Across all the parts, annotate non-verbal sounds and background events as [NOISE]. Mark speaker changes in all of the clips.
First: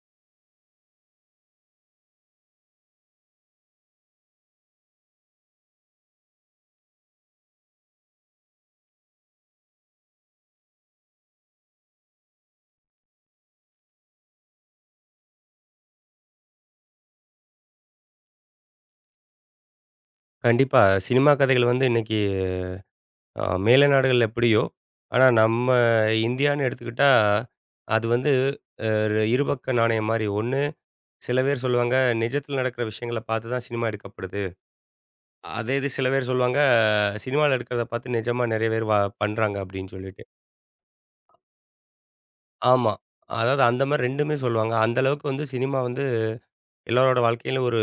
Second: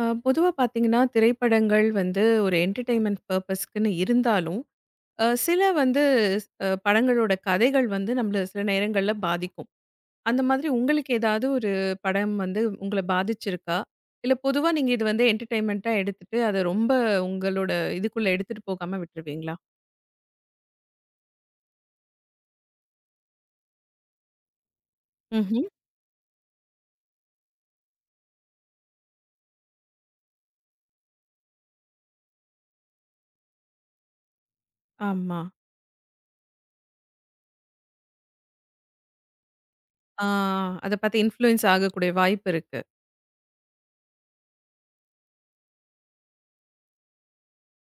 Speaker 1: பொதுவா பார்த்தீங்கன்னா, திரைப்படங்கள் வந்து ஒரு என்டர்டெயின்மென்ட் பர்ப்பஸ்க்குன்னு இருந்தாலும், சில வந்து படங்களோட கதைகள் வந்து நம்மள சில நேரங்கள்ல பாதிக்கும். அந்த மாதிரி உங்களுக்கு ஏதாவது ஒரு படம் வந்து உங்கள பாதிச்சிருக்கா? இல்ல பொதுவா நீங்க இது வந்து என்டர்டெயின்மென்ட்டா எடுத்துட்டு, அத ரொம்ப உங்களோட இதுக்குள்ள எடுத்துட்டு போகாம விட்டுருவீங்களா?
Speaker 2: கண்டிப்பா. சினிமா கதைகள் வந்து இன்னைக்கு மேல நாடுகள்ல எப்படியோ, ஆனா நம்ம
Speaker 1: ம்ஹ்ம்.
Speaker 2: இந்தியான்னு எடுத்துக்கிட்டா, அது வந்து ஒரு இருபக்க நாணயம் மாரி. ஒண்ணு சில பேர் சொல்லுவாங்க, நிஜத்துல நடக்கிற விஷயங்கள பார்த்து தான் சினிமா எடுக்கப்படுது.
Speaker 1: ஆமா.
Speaker 2: அதே இது சில பேர் சொல்லுவாங்க, சினிமால எடுக்கிறத பார்த்து நிஜமா நெறைய பேர் பண்றாங்க அப்படின்னு சொல்லிட்டு.
Speaker 1: ஆ அத பார்த்து இன்ஃப்ளூயன்ஸ் ஆகக்கூடிய வாய்ப்பு இருக்கு.
Speaker 2: ஆமா. அதாவது அந்த மாரி 2மே சொல்லுவாங்க. அந்த அளவுக்கு வந்து சினிமா வந்து எல்லாரோட வாழ்க்கையிலும் ஒரு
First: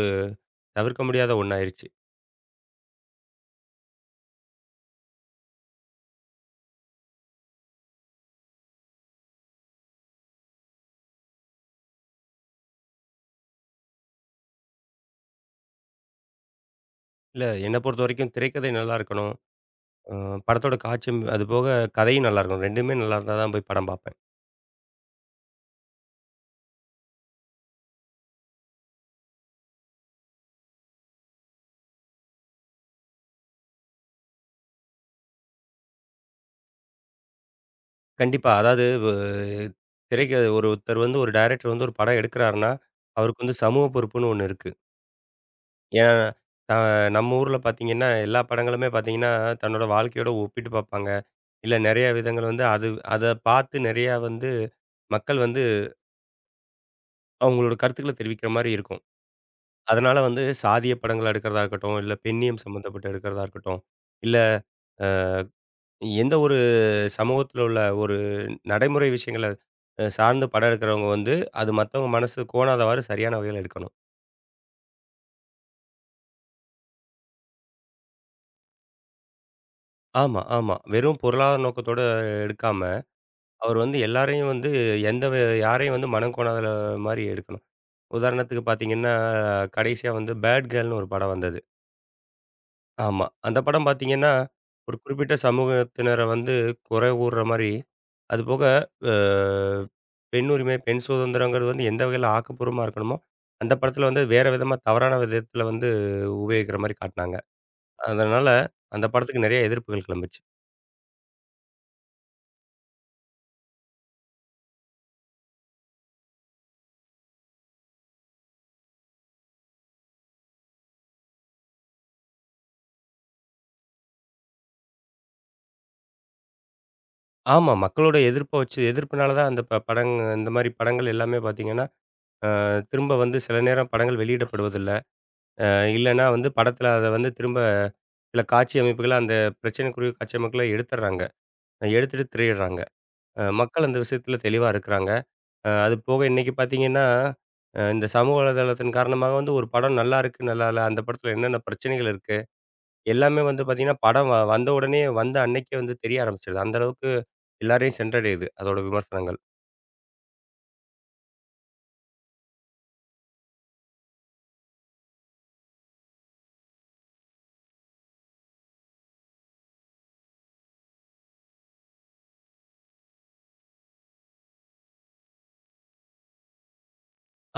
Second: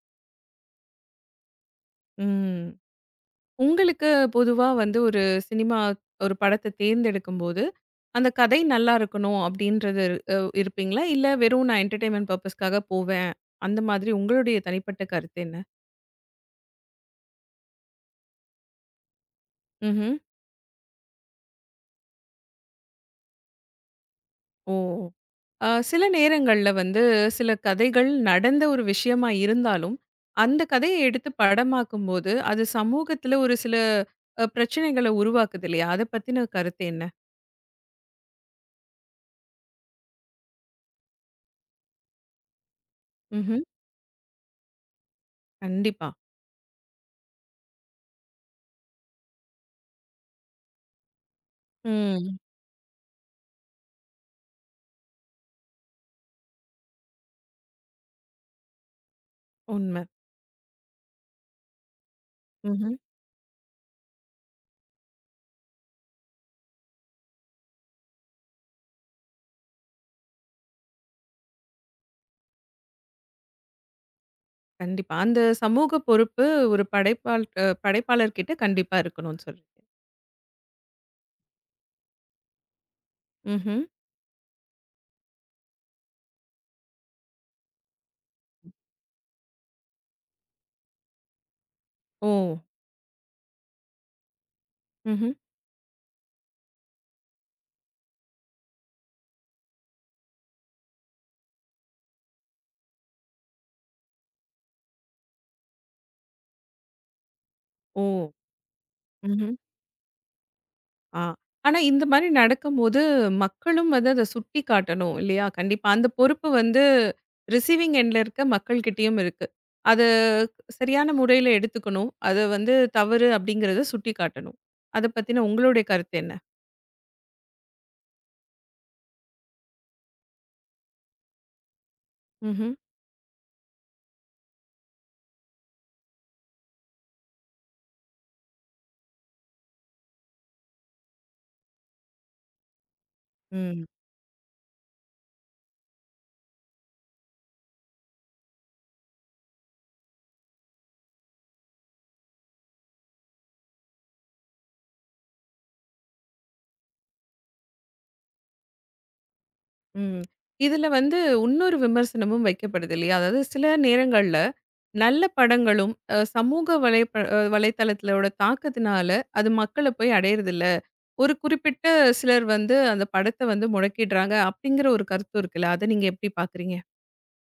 Speaker 2: தவிர்க்க முடியாத ஒண்ணாயிருச்சு.
Speaker 1: ம். உங்களுக்கு பொதுவா வந்து ஒரு சினிமா ஒரு படத்த தேர்ந்தெடுக்கும்போது, அந்த கதை நல்லா இருக்கணும் அப்டின்றது இருப்பீங்களா? இல்ல வெறும் நான் என்டர்டெயின்மென்ட் பர்ப்பஸ்க்காக போவேன். அந்த மாதிரி உங்களுடைய தனிப்பட்ட கருத்து என்ன?
Speaker 2: இல்ல என்ன பொறுத்தவரைக்கும் திரைக்கதை நல்லா இருக்கணும்.
Speaker 1: ம்ஹ்ம்.
Speaker 2: அ படத்தோட காட்சியும் அதுபோக கதையும் நல்லாயிருக்கும். 2மே நல்லா இருந்தா தான் போய் படம் பார்ப்பேன்.
Speaker 1: ஓ! சில நேரங்கள்ல வந்து சில கதைகள் நடந்த ஒரு விஷயமா இருந்தாலும், அந்த கதைய எடுத்து படமாக்கும்போது, அது சமூகத்துல ஒரு சில பிரச்சனைகள உருவாக்குது இல்லையா? அத பத்தின கருத்து என்ன?
Speaker 2: கண்டிப்பா. அதாவது திரைக்கு ஒருத்தர் வந்து ஒரு டைரக்டர் வந்து ஒரு படம் எடுக்கிறாருன்னா, அவருக்கு வந்து
Speaker 1: ம்ஹ்ம்.
Speaker 2: சமூக பொறுப்புன்னு ஒண்ணு இருக்கு.
Speaker 1: கண்டிப்பா.
Speaker 2: ஏன் அ நம்ம ஊர்ல பார்த்தீங்கன்னா, எல்லா படங்களுமே பார்த்தீங்கன்னா, தன்னோட வாழ்க்கையோட ஒப்பிட்டு பார்ப்பாங்க. இல்ல நெறைய
Speaker 1: ம்.
Speaker 2: விதங்கள் வந்து அது அத பார்த்து நெறையா வந்து மக்கள் வந்து அவங்களோட கருத்துக்கள தெரிவிக்கிற மாரி இருக்கும்.
Speaker 1: உண்ம.
Speaker 2: அதனால வந்து சாதிய படங்கள் எடுக்கிறதா இருக்கட்டும், இல்ல பெண்ணியம்
Speaker 1: ம்ஹ்ம்.
Speaker 2: சம்மந்தப்பட்டு எடுக்கிறதா இருக்கட்டும், இல்ல எந்த ஒரு சமூகத்துல உள்ள ஒரு நடைமுறை விஷயங்கள சார்ந்து படம் எடுக்கிறவங்க வந்து, அது மத்தவங்க மனசு கோணாதவாறு சரியான வகையில எடுக்கணும்.
Speaker 1: கண்டிப்பா. அந்த சமூக பொறுப்பு ஒரு படைப்பாள் அ படைப்பாளர் கிட்ட கண்டிப்பா இருக்கணும்னு சொல்றீங்க.
Speaker 2: ஆமா, ஆமா. வெறும் பொருளாதார நோக்கத்தோட எடுக்காம, அவர்
Speaker 1: ம்ஹ்ம்.
Speaker 2: வந்து எல்லாரையும் வந்து எந்த வே யாரையும் வந்து மனம் கோணாத மாரி எடுக்கணும். உதாரணத்துக்கு பார்த்தீங்கன்னா, கடைசியா வந்து பேட் கேர்ள்னு ஒரு படம் வந்தது.
Speaker 1: ஓ!
Speaker 2: ஆமா. அந்த படம் பார்த்தீங்கன்னா, ஒரு
Speaker 1: ம்ஹ்ம்.
Speaker 2: குறிப்பிட்ட சமூகத்தினர வந்து குறை கூறுற மாரி, அதுபோக அ பெண் உரிமை, பெண் சுதந்திரங்கிறது வந்து எந்த வகையில ஆக்கப்பூர்வமா இருக்கணுமோ, அந்த படத்தில வந்து வேற விதமா தவறான விதத்தில வந்து உபயோகிக்கிற மாரி காட்டினாங்க.
Speaker 1: ஓ!
Speaker 2: அதனால அந்த படத்துக்கு
Speaker 1: ம்ஹ்ம்.
Speaker 2: நெறைய எதிர்ப்புகள் கிளம்பிச்சு.
Speaker 1: ஆ. ஆனா இந்த மாரி நடக்கும்போது மக்களும் வந்து அத சுட்டி காட்டணும் இல்லையா? கண்டிப்பா. அந்த பொறுப்பு வந்து ரிசீவிங் எண்ட்ல இருக்க மக்கள்கிட்டயும் இருக்கு. அது சரியான முறையில எடுத்துக்கணும். அது வந்து தவறு அப்படிங்கிறத சுட்டி காட்டணும். அத பத்தின உங்களுடைய கருத்து என்ன?
Speaker 2: ஆமா. மக்களோட எதிர்ப்ப வச்சு எதிர்ப்புனால தான் அந்த ப படங் இந்த மாரி படங்கள் எல்லாமே பார்த்தீங்கன்னா,
Speaker 1: ம்ஹ்ம்.
Speaker 2: திரும்ப வந்து சில நேரம் படங்கள் வெளியிடப்படுவதில்ல. அ இல்லன்னா வந்து படத்தில அத வந்து திரும்ப சில காட்சி அமைப்புகள அந்த பிரச்சனைக்குரிய காட்சி அமைப்புகள எடுத்துடுறாங்க. எடுத்துட்டு திரியிடுறாங்க.
Speaker 1: ம்.
Speaker 2: மக்கள் அந்த விஷயத்தில தெளிவா இருக்கிறாங்க. அது போக இன்னைக்கு பார்த்தீங்கன்னா, இந்த சமூக வலைதளத்தின் காரணமாக வந்து ஒரு படம் நல்லா இருக்கு, நல்லா இல்ல. அந்த படத்தில என்னென்ன பிரச்சனைகள் இருக்கு, எல்லாமே வந்து பார்த்தீங்கன்னா, படம் வந்த உடனே வந்த அன்னைக்கே வந்து தெரிய ஆரம்பிச்சுருது. அந்த அளவுக்கு எல்லாரையும் சென்றடையுது, அதோட விமர்சனங்கள்.
Speaker 1: ம். இதுல வந்து இன்னொரு விமர்சனமும் வைக்கப்படுது இல்லையா? அதாவது சில நேரங்கள்ல நல்ல படங்களும் சமூக வலைப்ப அ வலைத்தளத்திலோட தாக்கத்தினால, அது மக்கள போய் அடையறதில்ல. ஒரு குறிப்பிட்ட சிலர் வந்து அந்த படத்த வந்து முடக்கிடுறாங்க, அப்படிங்கிற ஒரு கருத்து இருக்குல்ல. அத நீங்க எப்படி பார்க்குறீங்க?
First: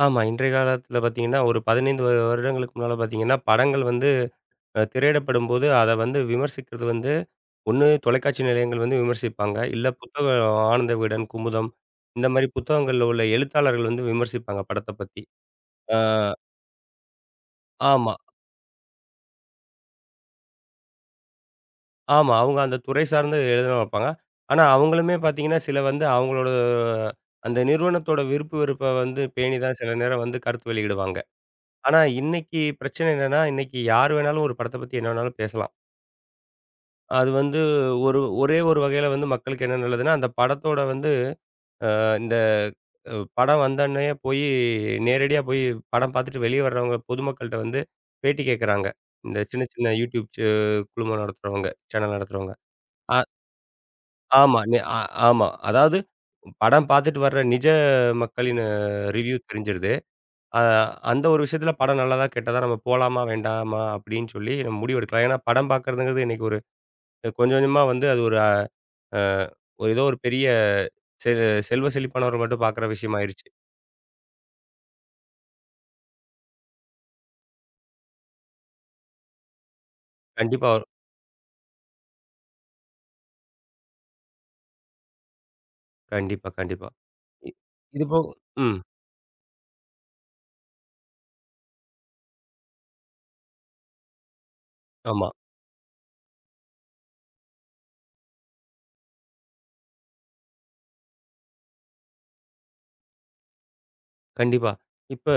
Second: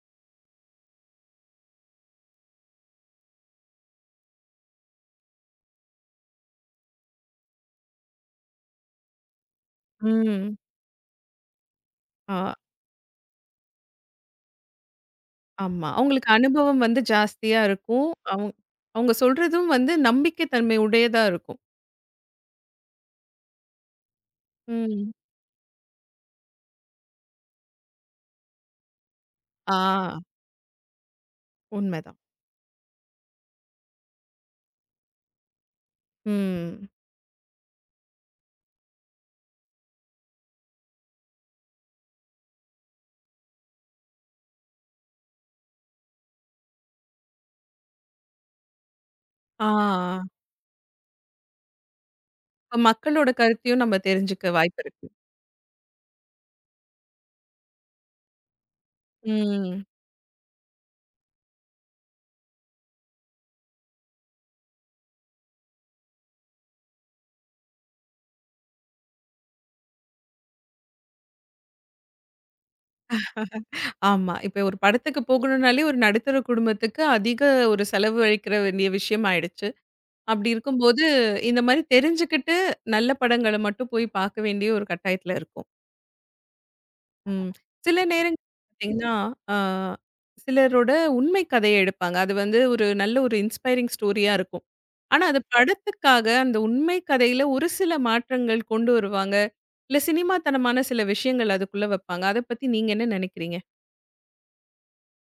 Speaker 2: ஆமா, இன்றைய காலத்தில பார்த்தீங்கன்னா, ஒரு 15 வருடங்களுக்கு முன்னால பார்த்தீங்கன்னா, படங்கள் வந்து திரையிடப்படும்போது, அத வந்து விமர்சிக்கிறது வந்து, ஒண்ணு தொலைக்காட்சி நிலையங்கள் வந்து விமர்சிப்பாங்க. இல்ல புத்தகம்
Speaker 1: ம்.
Speaker 2: ஆனந்த விகடன், குமுதம் இந்த
Speaker 1: ஆ
Speaker 2: மாரி புத்தகங்கள்ல உள்ள எழுத்தாளர்கள் வந்து விமர்சிப்பாங்க படத்த பத்தி.
Speaker 1: ஆமா.
Speaker 2: ஆ.
Speaker 1: அவங்களுக்கு அனுபவம் வந்து ஜாஸ்தியா இருக்கும்.
Speaker 2: ஆமா,
Speaker 1: அவங் அவங்க சொல்றதும் வந்து நம்பிக்கை தன்மை உடையதா இருக்கும்.
Speaker 2: ஆமா. அவங்க அந்த துறை சார்ந்து எழுதனவங்க இருப்பாங்க. ஆனா,
Speaker 1: ம்.
Speaker 2: அவங்களுமே பார்த்தீங்கன்னா, சில வந்து அவங்களோட அந்த நிறுவனத்தோட விருப்பு வெறுப்ப வந்து பேணி
Speaker 1: ஆ
Speaker 2: தான் சில நேரம் வந்து கருத்து வெளியிடுவாங்க. ஆனா,
Speaker 1: உண்மைதான்.
Speaker 2: இன்னைக்கு பிரச்சனை என்னன்னா, இன்னைக்கு யார் வேணாலும் ஒரு படத்த பத்தி என்ன வேணாலும் பேசலாம்.
Speaker 1: ம்.
Speaker 2: அது வந்து ஒரே ஒரு வகையில வந்து மக்களுக்கு என்ன நல்லதுன்னா, அந்த படத்தோட வந்து அ அ படம் வந்தோன்னயே போயி நேரடியா போய் படம் பார்த்துட்டு வெளிய வர்றவங்க பொதுமக்கள்ட்ட வந்து பேட்டி கேட்கறாங்க. இந்த சின்ன சின்ன YouTube
Speaker 1: ஆ.
Speaker 2: குழுமம் நடத்துறவங்க, சேனல் நடத்துறவங்க.
Speaker 1: இப்ப
Speaker 2: அ
Speaker 1: மக்களோட கருத்தையும் நம்ம தெரிஞ்சுக்க
Speaker 2: ஆமா. நெ
Speaker 1: வாய்ப்பு
Speaker 2: ஆ
Speaker 1: இருக்கு.
Speaker 2: ஆமா. அதாவது படம் பார்த்துட்டு வர்ற மக்களின் ரிவ்யூ
Speaker 1: ம்.
Speaker 2: தெரிஞ்சிருது. அ அந்த ஒரு விஷயத்துல படம் நல்லதா, கெட்டதா நம்ம போலாமா, வேண்டாமா அப்படின்னு சொல்லி நம்ம முடிவு எடுக்கலாம். ஏன்னா படம் பார்க்கறதுங்கிறது இன்னைக்கு ஒரு கொஞ்சம் கொஞ்சமா வந்து அது ஒரு ஒரு ஏதோ ஒரு பெரிய செ செல்வ செழிப்பானவர் மட்டும் பார்க்குற விஷயம் ஆயிருச்சு.
Speaker 1: ஆமா. இப்ப ஒரு படத்துக்கு போகணும்னாலே ஒரு நடுத்தர குடும்பத்துக்கு அதிக ஒரு செலவழிக்கிற வேண்டிய விஷயம் ஆயிடுச்சு. அப்படி
Speaker 2: கண்டிப்பா. ஒரு-
Speaker 1: இருக்கும்போது, இந்த மாரி தெரிஞ்சுக்கிட்டு நல்ல படங்கள மட்டும் போய் பார்க்க வேண்டிய ஒரு கட்டாயத்துல இருக்கோம்.
Speaker 2: கண்டிப்பா, கண்டிப்பா.
Speaker 1: ம்.
Speaker 2: இ
Speaker 1: சில
Speaker 2: இது போக
Speaker 1: நேரங்கள்ல
Speaker 2: ம்.
Speaker 1: பார்த்தீங்கன்னா, ஆ சிலரோட உண்மை கதைய எடுப்பாங்க. அது வந்து ஒரு நல்ல ஒரு இன்ஸ்பைரிங் ஸ்டோரியா இருக்கும். ஆனா
Speaker 2: ஆமா.
Speaker 1: அது படத்துக்காக அந்த உண்மை கதையில ஒரு சில மாற்றங்கள் கொண்டு வருவாங்க. இல்ல சினிமாத்தனமான சில விஷயங்கள் அதுக்குள்ள வைப்பாங்க. அத பத்தி நீங்க என்ன நினைக்கிறீங்க?
Speaker 2: கண்டிப்பா. இப்ப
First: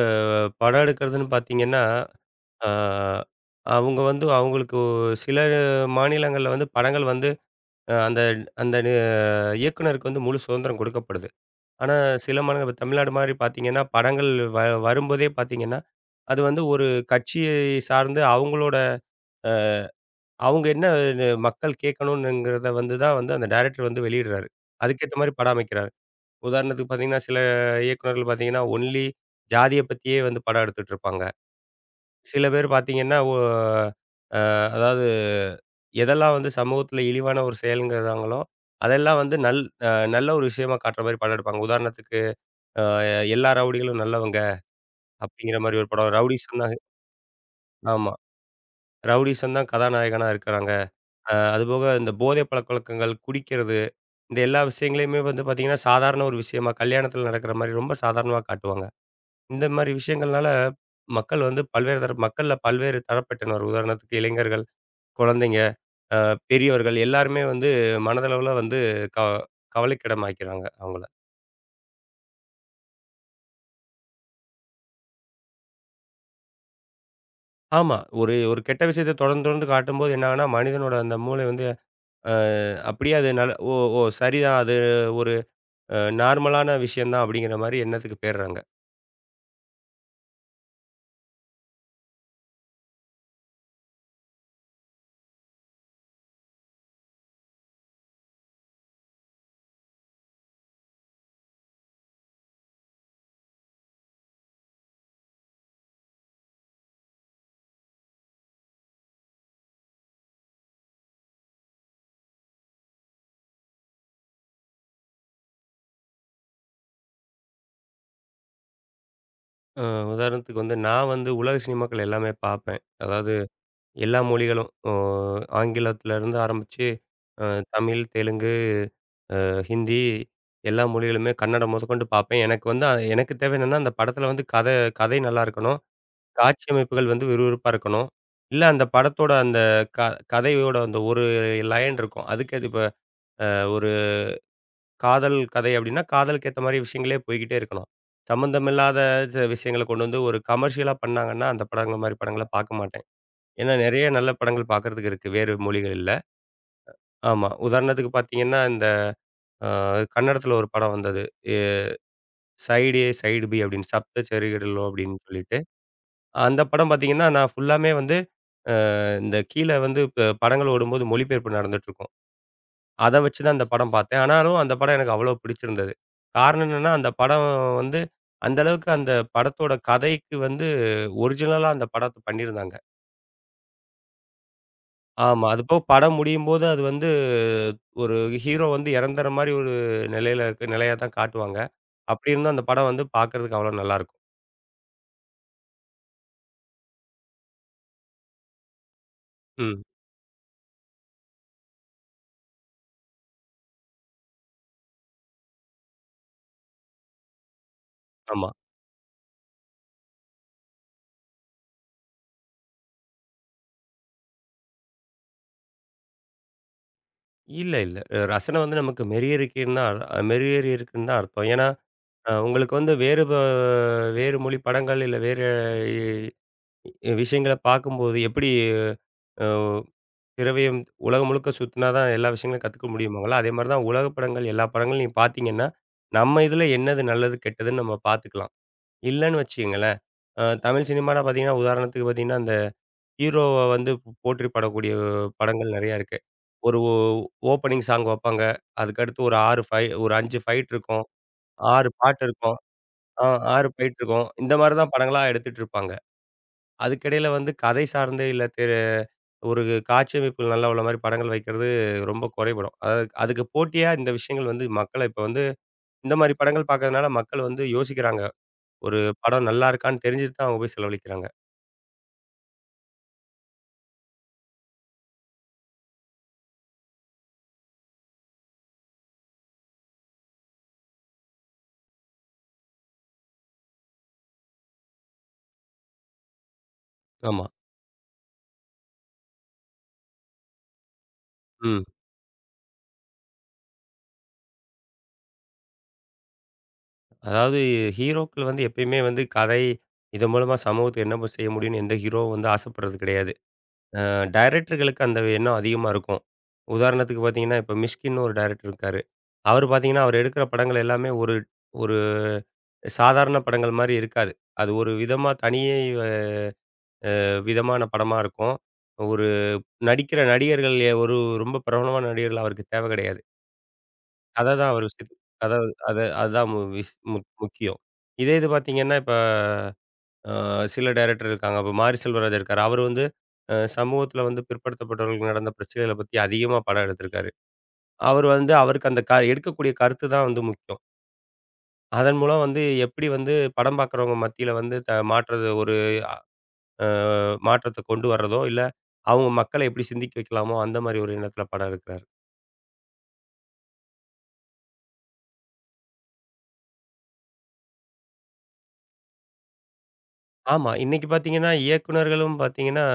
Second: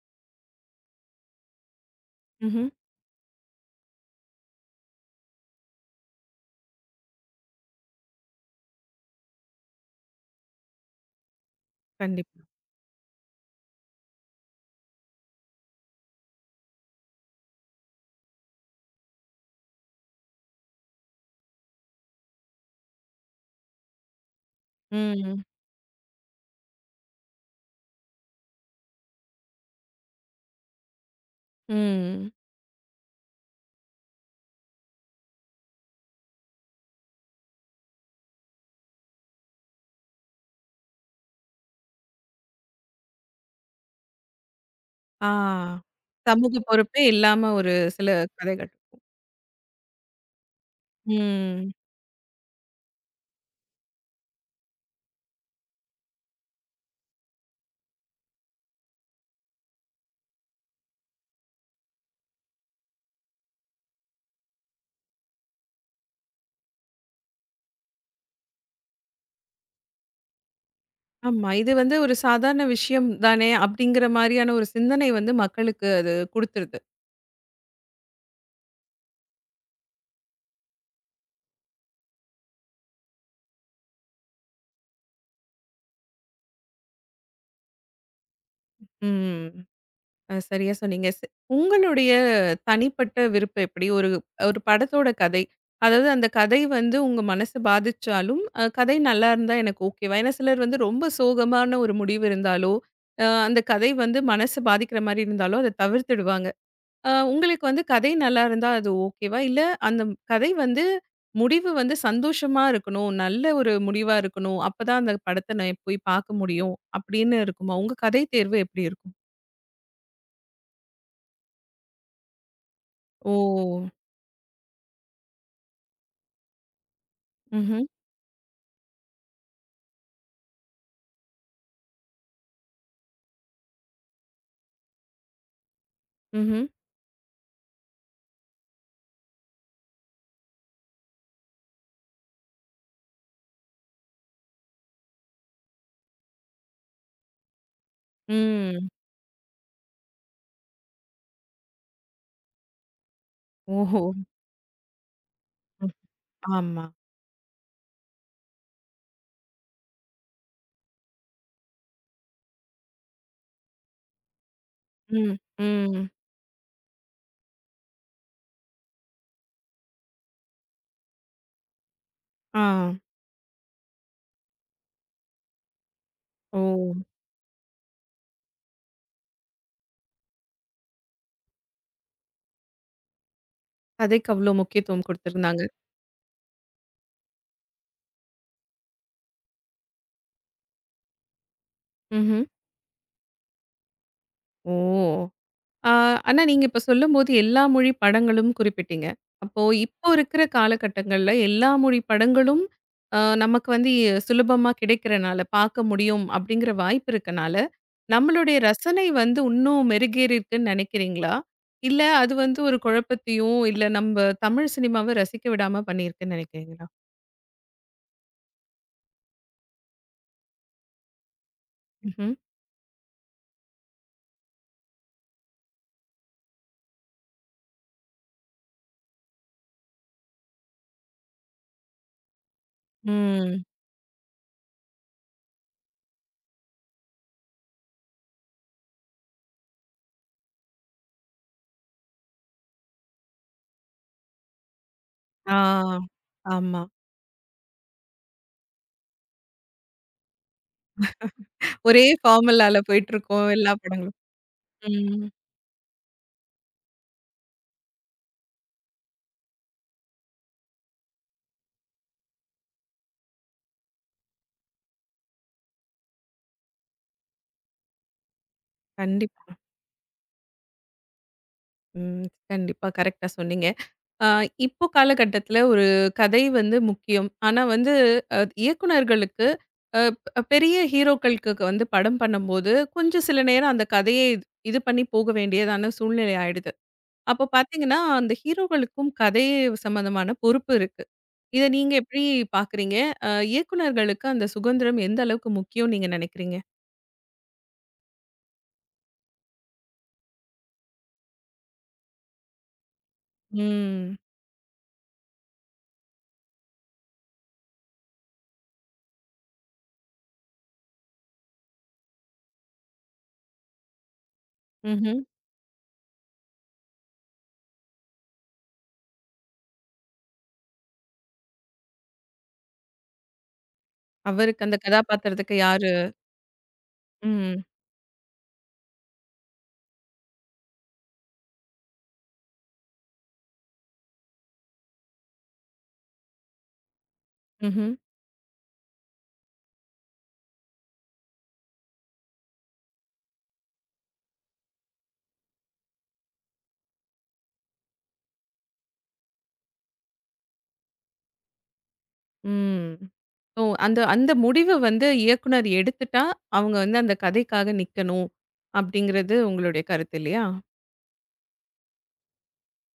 Speaker 2: படம் எடுக்கிறதுன்னு பார்த்தீங்கன்னா, ஆ
Speaker 1: ம்ஹ்ம்.
Speaker 2: அவங்க வந்து அவங்களுக்கு சில மாநிலங்கள்ல வந்து படங்கள் வந்து அ அந்த அந்த நி இயக்குனருக்கு வந்து முழு சுதந்திரம் கொடுக்கப்படுது. ஆனா சில
Speaker 1: கண்டிப்பா.
Speaker 2: மாநில தமிழ்நாடு மாரி பார்த்தீங்கன்னா, படங்கள் வ வரும்போதே பார்த்தீங்கன்னா, அது வந்து ஒரு கட்சியை சார்ந்து அவங்களோட அ அவங்க என்ன மக்கள் கேட்கணும்ங்கிறத வந்து தான் வந்து அந்த டைரக்டர் வந்து வெளியிடுறாரு. அதுக்கேத்த மாரி
Speaker 1: ம்.
Speaker 2: படம் அமைக்கிறார். உதாரணத்துக்கு பார்த்தீங்கன்னா, சில இயக்குனர்கள் பார்த்தீங்கன்னா, ஒன்லி ஜாதிய பத்தியே வந்து படம் எடுத்துட்டு இருப்பாங்க.
Speaker 1: ம்.
Speaker 2: சில பேர் பார்த்தீங்கன்னா, ஒ அ அதாவது எதெல்லாம் வந்து சமூகத்தில இழிவான ஒரு செயல்ங்கிறாங்களோ, அதெல்லாம் வந்து அ நல்ல ஒரு விஷயமா காட்டுற மாரி படம் எடுப்பாங்க. உதாரணத்துக்கு அ எல்லா ரவுடிகளும் நல்லவங்க
Speaker 1: ஆ.
Speaker 2: அப்படிங்கிற மாரி ஒரு படம்.
Speaker 1: சமூக
Speaker 2: ரவுடிசம் தான்.
Speaker 1: பொறுப்பே இல்லாம ஒரு சில
Speaker 2: ஆமா.
Speaker 1: கதைகள்.
Speaker 2: ரவுடிசம் தான் கதாநாயகனா இருக்கிறாங்க.
Speaker 1: ம்.
Speaker 2: அதுபோக இந்த போதை பழக்கவழக்கங்கள், குடிக்கிறது, இந்த எல்லா விஷயங்களையுமே வந்து பார்த்தீங்கன்னா, சாதாரண ஒரு விஷயமா கல்யாணத்தில நடக்கிற மாரி ரொம்ப சாதாரணமா காட்டுவாங்க. இந்த மாரி விஷயங்கள்னால, மக்கள் வந்து பல்வேறு தர மக்கள்ல பல்வேறு தரப்பட்டனர். உதாரணத்துக்கு இளைஞர்கள், குழந்தைங்க, அ பெரியவர்கள் எல்லாருமே வந்து மனதளவுல வந்து க கவலைக்கிடமாக்கிறாங்க அவங்கள.
Speaker 1: ஆமா. இது வந்து ஒரு சாதாரண விஷயம் தானே! அப்டிங்கிற மாரியான ஒரு சிந்தனை வந்து மக்களுக்கு அது குடுத்துருது.
Speaker 2: ஆமா. ஒரு ஒரு கெட்ட விஷயத்த தொடர்ந்து தொடர்ந்து காட்டும்போது என்ன ஆகும்னா, மனிதனோட அந்த மூளை வந்து அ அப்படியே அது நல்ல ஓ ஓ சரிதான். அது ஒரு நார்மலான விஷயம் தான் அப்படிங்கிற மாரி எண்ணத்துக்கு போயிடுறாங்க.
Speaker 1: ம். சரியா சொன்னீங்க. உங்களுடைய தனிப்பட்ட விருப்பம் எப்படி? ஒரு ஒரு படத்தோட கதை. அதாவது அந்த கதை வந்து உங்க மனச பாதிச்சாலும், கதை நல்லா இருந்தா எனக்கு ஓகேவா? ஏன்னா சிலர் வந்து ரொம்ப சோகமான ஒரு முடிவு இருந்தாலோ, அந்த கதை வந்து மனச பாதிக்கிற மாரி இருந்தாலோ, அத தவிர்த்துடுவாங்க. உங்களுக்கு வந்து கதை நல்லா இருந்தா அது ஓகேவா? இல்ல அந்த கதை வந்து முடிவு வந்து சந்தோஷமா இருக்கணும். நல்ல ஒரு முடிவா இருக்கணும். அப்பதான் அந்த படத்த நான் போய் பார்க்க முடியும். அப்படின்னு இருக்குமா? உங்க கதை தேர்வு எப்படி இருக்கும்?
Speaker 2: அ உதாரணத்துக்கு வந்து நான் வந்து உலக சினிமாக்கள் எல்லாமே பார்ப்பேன். அதாவது
Speaker 1: ஓ!
Speaker 2: எல்லா மொழிகளும். ஆங்கிலத்திலருந்து ஆரம்பிச்சு, அ
Speaker 1: ம்ஹ்ம்.
Speaker 2: தமிழ், தெலுங்கு, ஹிந்தி எல்லா மொழிகளுமே கன்னடம் முதற்கொண்டு பார்ப்பேன். எனக்கு வந்து எனக்கு தேவை என்னன்னா, அந்த படத்தில வந்து கதை கதை நல்லா இருக்கணும்.
Speaker 1: ம்ஹ்ம்.
Speaker 2: காட்சி அமைப்புகள் வந்து விறுவிறுப்பா இருக்கணும். இல்ல அந்த படத்தோட அந்த க கதையோட அந்த ஒரு லயன் இருக்கும். அதுக்கு அது இப்ப அ ஒரு காதல் கதை அப்டின்னா, காதலுக்கு ஏத்த மாரி விஷயங்களே போய்க்கிட்டே இருக்கணும்.
Speaker 1: ம்.
Speaker 2: சம்மந்தமில்லாத விஷயங்கள கொண்டு வந்து ஒரு கமர்ஷியலா பண்ணாங்கன்னா, அந்த படங்கள் மாரி படங்கள பார்க்க மாட்டேன். ஏன்னா
Speaker 1: ஓஹோ!
Speaker 2: நெறைய நல்ல படங்கள் பார்க்கறதுக்கு இருக்கு, வேறு
Speaker 1: ம்.
Speaker 2: மொழிகள்ல.
Speaker 1: ஆமா.
Speaker 2: ஆமா. உதாரணத்துக்கு பார்த்தீங்கன்னா, இந்த அ கன்னடத்தில ஒரு படம் வந்தது. எ "சைடு ஏ, சைடு பி" அப்படின்னு "சப்த செருகிடலோ" அப்படின்னு
Speaker 1: ம்.
Speaker 2: சொல்லிட்டு.
Speaker 1: ம்.
Speaker 2: அந்த படம் பார்த்தீங்கன்னா, நான் ஃபுல்லாமே வந்து அ இந்த கீழ வந்து படங்கள் ஓடும்போது மொழிபெயர்ப்பு நடந்துட்டுருக்கும்.
Speaker 1: ஆ.
Speaker 2: அத வச்சு தான் அந்த படம் பார்த்தேன். ஆனாலும் அந்த படம் எனக்கு அவ்வளோ பிடிச்சிருந்தது.
Speaker 1: ஓ!
Speaker 2: காரணம் என்னன்னா, அந்த படம் வந்து அந்த அளவுக்கு அந்த படத்தோட கதைக்கு வந்து ஒரிஜினலா அந்த படத்த பண்ணியிருந்தாங்க.
Speaker 1: கதைக்கு அவ்ளோ முக்கியத்துவம்
Speaker 2: ஆமா. அது
Speaker 1: குடுத்துருந்தாங்க.
Speaker 2: போக படம் முடியும்போது அது வந்து ஒரு ஹீரோ வந்து இறந்துற மாரி ஒரு நிலையில இருக்கு நிலையா தான் காட்டுவாங்க. அப்படி
Speaker 1: ம்ஹ்ம்.
Speaker 2: இருந்தும் அந்த படம் வந்து பார்க்கறதுக்கு அவ்வளோ நல்லாயிருக்கும்.
Speaker 1: ஓ! ஆ, ஆனா நீங்க இப்ப சொல்லும்போது எல்லா மொழி படங்களும் குறிப்பிட்டீங்க. அப்போ
Speaker 2: ம்.
Speaker 1: இப்போ இருக்கிற காலகட்டங்கள்ல எல்லா மொழி படங்களும் நமக்கு வந்து சுலபமா கிடைக்கிறனால, பார்க்க முடியும் அப்படிங்கிற வாய்ப்பு இருக்கனால,
Speaker 2: ஆமா.
Speaker 1: நம்மளுடைய ரசனை வந்து இன்னும் மெருகேறியிருக்குன்னு நினைக்கிறீங்களா? இல்ல அது வந்து ஒரு குழப்பத்தையும், இல்ல நம்ப தமிழ் சினிமாவ ரசிக்க விடாம பண்ணியிருக்குன்னு நினைக்கிறீங்களா?
Speaker 2: இல்ல, இல்ல. ரசனை வந்து நமக்கு மெருகேறிக்கின்னு தான் மெருகேறி இருக்குன்னு தான் அர்த்தம். ஏன்னா,
Speaker 1: ம்ஹ்ம்.
Speaker 2: உங்களுக்கு வந்து வேறு மொழி படங்கள், இல்ல வேறு இ விஷயங்கள பார்க்கும்போது எப்படி அ திரவியம் உலகம் முழுக்க சுத்தினா தான் எல்லா விஷயங்களையும் கத்துக்க முடியுமாங்களா? அதே
Speaker 1: ம்.
Speaker 2: மாரி தான் உலக படங்கள், எல்லா படங்களும் நீங்க பார்த்தீங்கன்னா, நம்ம இதுல என்னது நல்லது, கெட்டதுன்னு நம்ம பார்த்துக்கலாம். இல்லன்னு வச்சுக்கங்களேன், தமிழ் சினிமானா பார்த்தீங்கன்னா, உதாரணத்துக்கு பார்த்தீங்கன்னா, அந்த ஹீரோவ வந்து போற்றி பாடக்கூடிய
Speaker 1: ஆ.
Speaker 2: படங்கள் நெறையா இருக்கு. ஒரு
Speaker 1: ஆமா.
Speaker 2: ஓ ஓப்பனிங் சாங் வப்பாங்க. அதுக்கடுத்து ஒரு 5 ஃபைட் இருக்கும். 6
Speaker 1: ஒரே
Speaker 2: பாட்டு இருக்கும்.
Speaker 1: ஃபார்முலால
Speaker 2: ஆ
Speaker 1: போயிட்டுருக்கோம்
Speaker 2: 6
Speaker 1: எல்லா
Speaker 2: ஃபைட்
Speaker 1: படங்களும்.
Speaker 2: இருக்கும். இந்த மாரி தான் படங்களா
Speaker 1: ம்.
Speaker 2: எடுத்துட்டு இருப்பாங்க. அதுக்கிடையில வந்து கதை சார்ந்து இல்ல ஒரு காட்சியமைப்புகள் நல்லா உள்ள மாரி படங்கள் வைக்கிறது ரொம்ப குறைபடும். அதாவது அதுக்கு போட்டியா இந்த விஷயங்கள் வந்து மக்கள இப்ப வந்து இந்த மாரி படங்கள் பார்க்கறதுனால மக்கள் வந்து யோசிக்கிறாங்க. ஒரு
Speaker 1: கண்டிப்பா.
Speaker 2: படம் நல்லா இருக்கான்னு தெரிஞ்சுட்டு தான் அவங்க போய் செலவழிக்கிறாங்க.
Speaker 1: ம். கண்டிப்பா. கரெக்ட்டா சொன்னீங்க. அ இப்போ காலகட்டத்தில ஒரு கதை வந்து முக்கியம். ஆனா வந்து இயக்குனர்களுக்கு அ ப் பெரிய ஹீரோக்களுக்கு வந்து படம் பண்ணும்போது, கொஞ்சம் சில நேரம் அந்த கதையை இது இது பண்ணி போக வேண்டியதான சூழ்நிலை ஆயிடுது. அப்போ
Speaker 2: ஆமா.
Speaker 1: பார்த்தீங்கன்னா, அந்த ஹீரோக்களுக்கும் கதை சம்மந்தமான பொறுப்பு இருக்கு. இத
Speaker 2: ம்.
Speaker 1: நீங்க எப்படி பார்க்குறீங்க? இயக்குனர்களுக்கு அந்த சுதந்திரம் எந்த அளவுக்கு முக்கியம்னு நீங்க நினைக்கிறீங்க?
Speaker 2: அதாவது ஹீரோக்கள் வந்து எப்பயுமே வந்து கதை, இதன் மூலமா சமூகத்துக்கு என்ன செய்ய முடியும்னு எந்த ஹீரோவும் வந்து ஆசைப்படுறது கிடையாது.
Speaker 1: ம்.
Speaker 2: டைரக்டர்களுக்கு அந்த எண்ணம் அதிகமா இருக்கும். உதாரணத்துக்கு பார்த்தீங்கன்னா, இப்ப மிஷ்கின்னு ஒரு டைரக்டர் இருக்காரு. அவரு பார்த்தீங்கன்னா, அவர் எடுக்கிற படங்கள் எல்லாமே ஒரு ஒரு சாதாரண படங்கள் மாரி இருக்காது. அது ஒரு
Speaker 1: ம்ஹ்ம்.
Speaker 2: விதமா தனியே அ விதமான படமா இருக்கும். ஒரு நடிக்கிற நடிகர்கள் எ ஒரு ரொம்ப பிரபலமான நடிகர்கள் அவருக்கு தேவை கிடையாது.
Speaker 1: அவருக்கு
Speaker 2: தான்
Speaker 1: அந்த
Speaker 2: அவரு.
Speaker 1: கதாபாத்திரத்துக்கு
Speaker 2: அதாவது
Speaker 1: யாரு?
Speaker 2: அத அதான் மு விஷ் முக்
Speaker 1: ம்.
Speaker 2: முக்கியம். இதே இது பார்த்தீங்கன்னா, இப்ப அ சில டைரக்டர் இருக்காங்க. இப்ப மாரி செல்வராஜ் இருக்காரு. அவரு வந்து சமூகத்தில வந்து பிற்படுத்தப்பட்டவர்களுக்கு நடந்த பிரச்சனைகள பத்தி அதிகமா படம் எடுத்திருக்காரு.
Speaker 1: ம்ஹ்ம்.
Speaker 2: அவரு வந்து அவருக்கு அந்த எடுக்கக்கூடிய கருத்து தான் வந்து முக்கியம். அதன் மூலம் வந்து எப்படி வந்து படம் பார்க்குறவங்க மத்தியில வந்து த மாற்றது ஒரு அ மாற்றத்த கொண்டு வர்றதோ, இல்ல அவங்க மக்கள எப்படி சிந்திக்க வைக்கலாமோ, அந்த மாரி ஒரு எண்ணத்தில படம் எடுக்கிறாரு.
Speaker 1: ம். ஓ! அந்த அந்த முடிவு வந்து இயக்குனர் எடுத்துட்டா, அவங்க வந்து அந்த கதைக்காக நிக்கணும். அப்படிங்கிறது உங்களுடைய கருத்து இல்லையா?
Speaker 2: ஆமா. இன்னைக்கு பார்த்தீங்கன்னா, இயக்குனர்களும் பார்த்தீங்கன்னா,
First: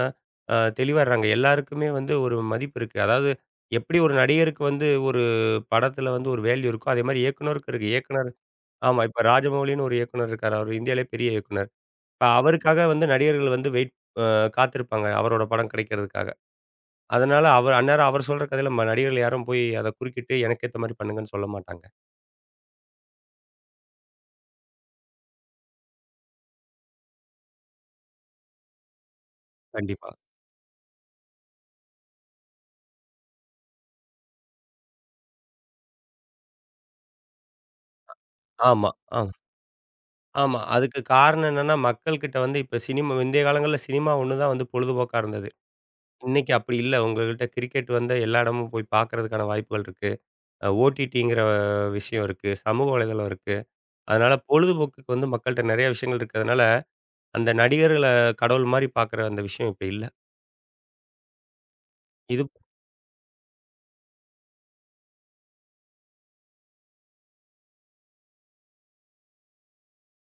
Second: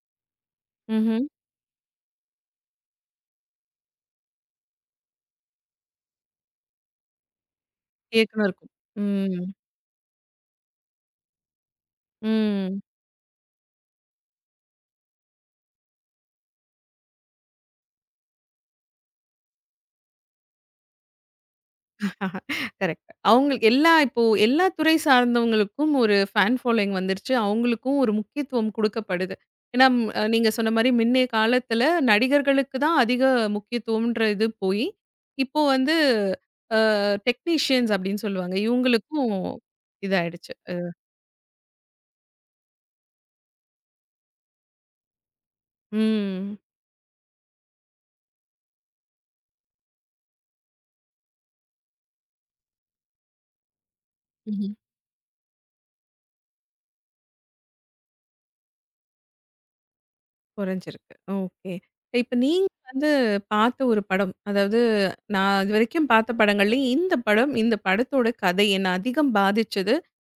Speaker 2: தெளிவாயிடுறாங்க.
Speaker 1: ம்ஹ்ம்.
Speaker 2: எல்லாருக்குமே வந்து ஒரு மதிப்பு இருக்கு. அதாவது எப்படி ஒரு நடிகருக்கு வந்து ஒரு படத்துல வந்து ஒரு வேல்யூ இருக்கோ, அதே மாரி இயக்குனருக்கும் இருக்கு. இயக்குனர்.
Speaker 1: இயக்குனருக்கும்.
Speaker 2: ஆமா. இப்ப
Speaker 1: ம்.
Speaker 2: ராஜமௌலின்னு ஒரு இயக்குனர் இருக்காரு. அவரு இந்தியாவிலேயே பெரிய இயக்குனர். இப்ப
Speaker 1: ம்.
Speaker 2: அவருக்காக வந்து நடிகர்கள் வந்து வெயிட் காத்திருப்பாங்க. அவரோட படம் கிடைக்கிறதுக்காக. அதனால அவர் அந்நேரம் அவர் சொல்ற கதையில நடிகர்கள் யாரும் போய் அத குறுக்கிட்டு, எனக்கு ஏத்த மாரி பண்ணுங்கன்னு சொல்ல மாட்டாங்க.
Speaker 1: [LAUGHS] கரெக்ட். அவங்க எல்லா இப்போ எல்லா துறை சார்ந்தவங்களுக்கும் ஒரு ஃபேன் ஃபாலோயிங் வந்துருச்சு. அவங்களுக்கும் ஒரு முக்கியத்துவம் குடுக்கப்படுது. ஏன்னா ம்
Speaker 2: கண்டிப்பா.
Speaker 1: நீங்க சொன்ன மாரி முன்னைய காலத்துல நடிகர்களுக்கு தான் அதிக முக்கியத்துவம்ன்ற இது போயி, இப்போ வந்து டெக்னீஷியன்ஸ் அப்படின்னு சொல்லுவாங்க.
Speaker 2: ஆமா. ஆ.
Speaker 1: இவங்களுக்கும் இதாயிடுச்சு.
Speaker 2: ஆமா. அதுக்கு காரணம் என்னன்னா, மக்கள்கிட்ட வந்து இப்ப சினிமா முந்தைய காலங்கள்ல சினிமா ஒண்ணு தான் வந்து பொழுதுபோக்கா இருந்தது. இன்னைக்கு அப்படி இல்ல. உங்ககிட்ட கிரிக்கெட் வந்து எல்லா இடமும் போய் பார்க்கறதுக்கான வாய்ப்புகள் இருக்கு. ஓடிடிங்கிற விஷயம் இருக்கு. சமூக வலைதளம் இருக்கு. அதனால
Speaker 1: ம்.
Speaker 2: பொழுதுபோக்குக்கு வந்து மக்கள்ட்ட நெறைய விஷயங்கள் இருக்கிறதுனால, அந்த நடிகர்கள கடவுள் மாரி பார்க்குற அந்த விஷயம் இப்ப இல்ல.
Speaker 1: குறைஞ்சிருக்கு. ஓகே. இப்ப
Speaker 2: இது
Speaker 1: நீங்க வந்து பார்த்த ஒரு படம், அதாவது நான் இதுவரைக்கும் பார்த்த படங்கள்லயும் இந்த படம், இந்த படத்தோட கதை என்ன அதிகம் பாதிச்சது.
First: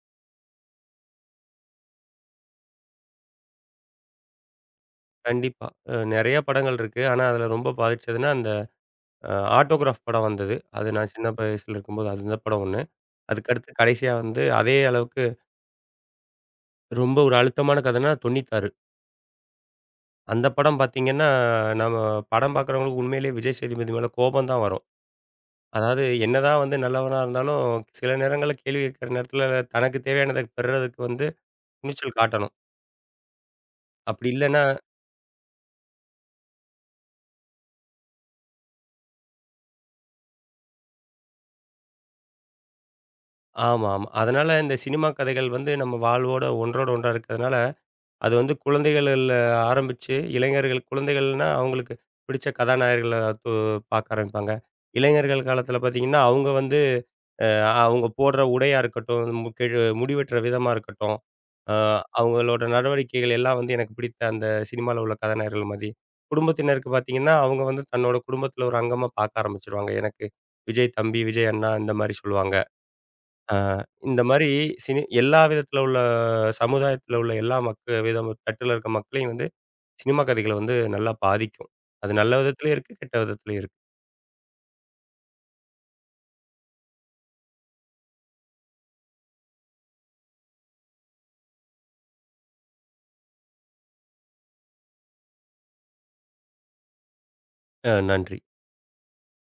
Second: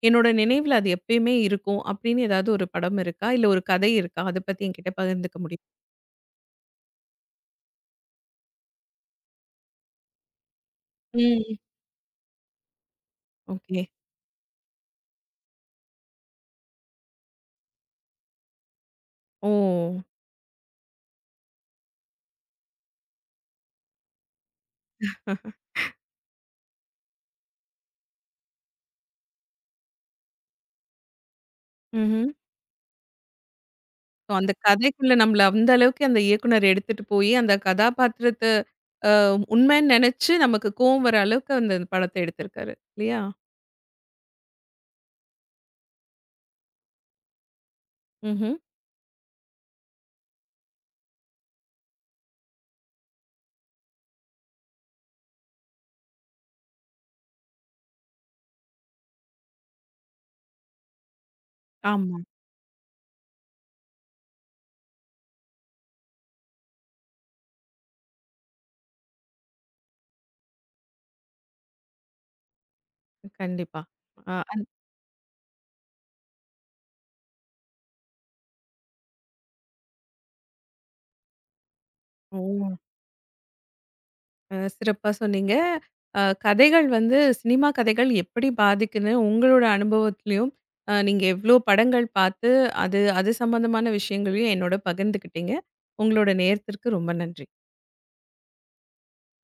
Speaker 1: என்னோட நினைவுல அது எப்பயுமே இருக்கும் அப்படின்னு ஏதாவது ஒரு படம் இருக்கா? இல்ல ஒரு கதை இருக்கா? அத பத்தி என்கிட்ட பகிர்ந்துக்க
Speaker 2: கண்டிப்பா.
Speaker 1: முடியுமா?
Speaker 2: நெறைய படங்கள் இருக்கு. ஆனா, அதில ரொம்ப பாதிச்சதுன்னா, அந்த அ ஆட்டோகிராஃப் படம் வந்தது. அது நான் சின்ன
Speaker 1: ம்.
Speaker 2: வயசுல இருக்கும்போது அது அந்த படம் ஒண்ணு. அதுக்கடுத்து
Speaker 1: ஓகே.
Speaker 2: கடைசியா வந்து அதே அளவுக்கு ரொம்ப ஒரு அழுத்தமான கதைன்னா 96.
Speaker 1: ஓ!
Speaker 2: அந்த படம் பார்த்தீங்கன்னா, நம்ம படம் பார்க்குறவங்களுக்கு உண்மையிலேயே விஜய் சேதுபதி மேல கோபம் தான் வரும். அதாவது என்னதான் வந்து நல்லவனா இருந்தாலும், சில நேரங்கள்ல கேள்வி கேட்கிற நேரத்துல தனக்கு தேவையானத பெறுறதுக்கு வந்து துணிச்சல்
Speaker 1: ம்ஹ்ம்.
Speaker 2: காட்டணும். அப்படி
Speaker 1: ஸோ அந்த
Speaker 2: இல்லன்னா
Speaker 1: கதைக்குள்ள நம்மள அந்த அளவுக்கு அந்த இயக்குனர் எடுத்துட்டு போயி, அந்த கதாபாத்திரத்த அ உண்மைன்னு நெனச்சு நமக்கு கோவம் வர அளவுக்கு அந்த படத்த எடுத்திருக்காரு. இல்லையா?
Speaker 2: ஆமா, ஆமா. அதனால இந்த சினிமா கதைகள் வந்து நம்ம வாழ்வோட ஒன்றோட ஒன்றா இருக்கிறதுனால அது வந்து
Speaker 1: ம்ஹ்ம்.
Speaker 2: குழந்தைகள்ல ஆரம்பிச்சு இளைஞர்கள் குழந்தைகள்னா அவங்களுக்கு பிடிச்ச கதாநாயகர்கள து பார்க்க ஆரம்பிப்பாங்க. இளைஞர்கள் காலத்தில பார்த்தீங்கன்னா, அவங்க வந்து அ அவங்க போடுற உடையா இருக்கட்டும், மு கெழு முடி வெட்டுற விதமா இருக்கட்டும், அ
Speaker 1: ஆமா.
Speaker 2: அவங்களோட நடவடிக்கைகள் எல்லாம் வந்து எனக்கு பிடித்த அந்த சினிமால உள்ள கதாநாயகர்கள் மாதி. குடும்பத்தினருக்கு பார்த்தீங்கன்னா, அவங்க வந்து தன்னோட குடும்பத்தில ஒரு அங்கமா பார்க்க ஆரம்பிச்சுருவாங்க. எனக்கு விஜய் தம்பி, விஜய் அண்ணா இந்த மாரி சொல்லுவாங்க. ஆ,
Speaker 1: கண்டிப்பா.
Speaker 2: இந்த
Speaker 1: அ
Speaker 2: மாரி
Speaker 1: அந்
Speaker 2: எல்லா விதத்தில உள்ள சமுதாயத்தில உள்ள எல்லா மக்க விதம் தட்டுல இருக்க மக்களையும் வந்து சினிமா கதைகள் வந்து நல்லா பாதிக்கும். அது நல்ல
Speaker 1: ஓ!
Speaker 2: விதத்திலயும் இருக்கு, கெட்ட விதத்திலயும் இருக்கு.
Speaker 1: சிறப்பா சொன்னீங்க. கதைகள் வந்து சினிமா கதைகள் எப்படி பாதிக்குன்னு உங்களோட அனுபவத்திலயும், நீங்க எவ்ளோ படங்கள் பார்த்து, அது அது சம்மந்தமான விஷயங்களையும் என்னோட பகிர்ந்துக்கிட்டீங்க. உங்களோட நேரத்திற்கு ரொம்ப நன்றி.
Speaker 2: நன்றி.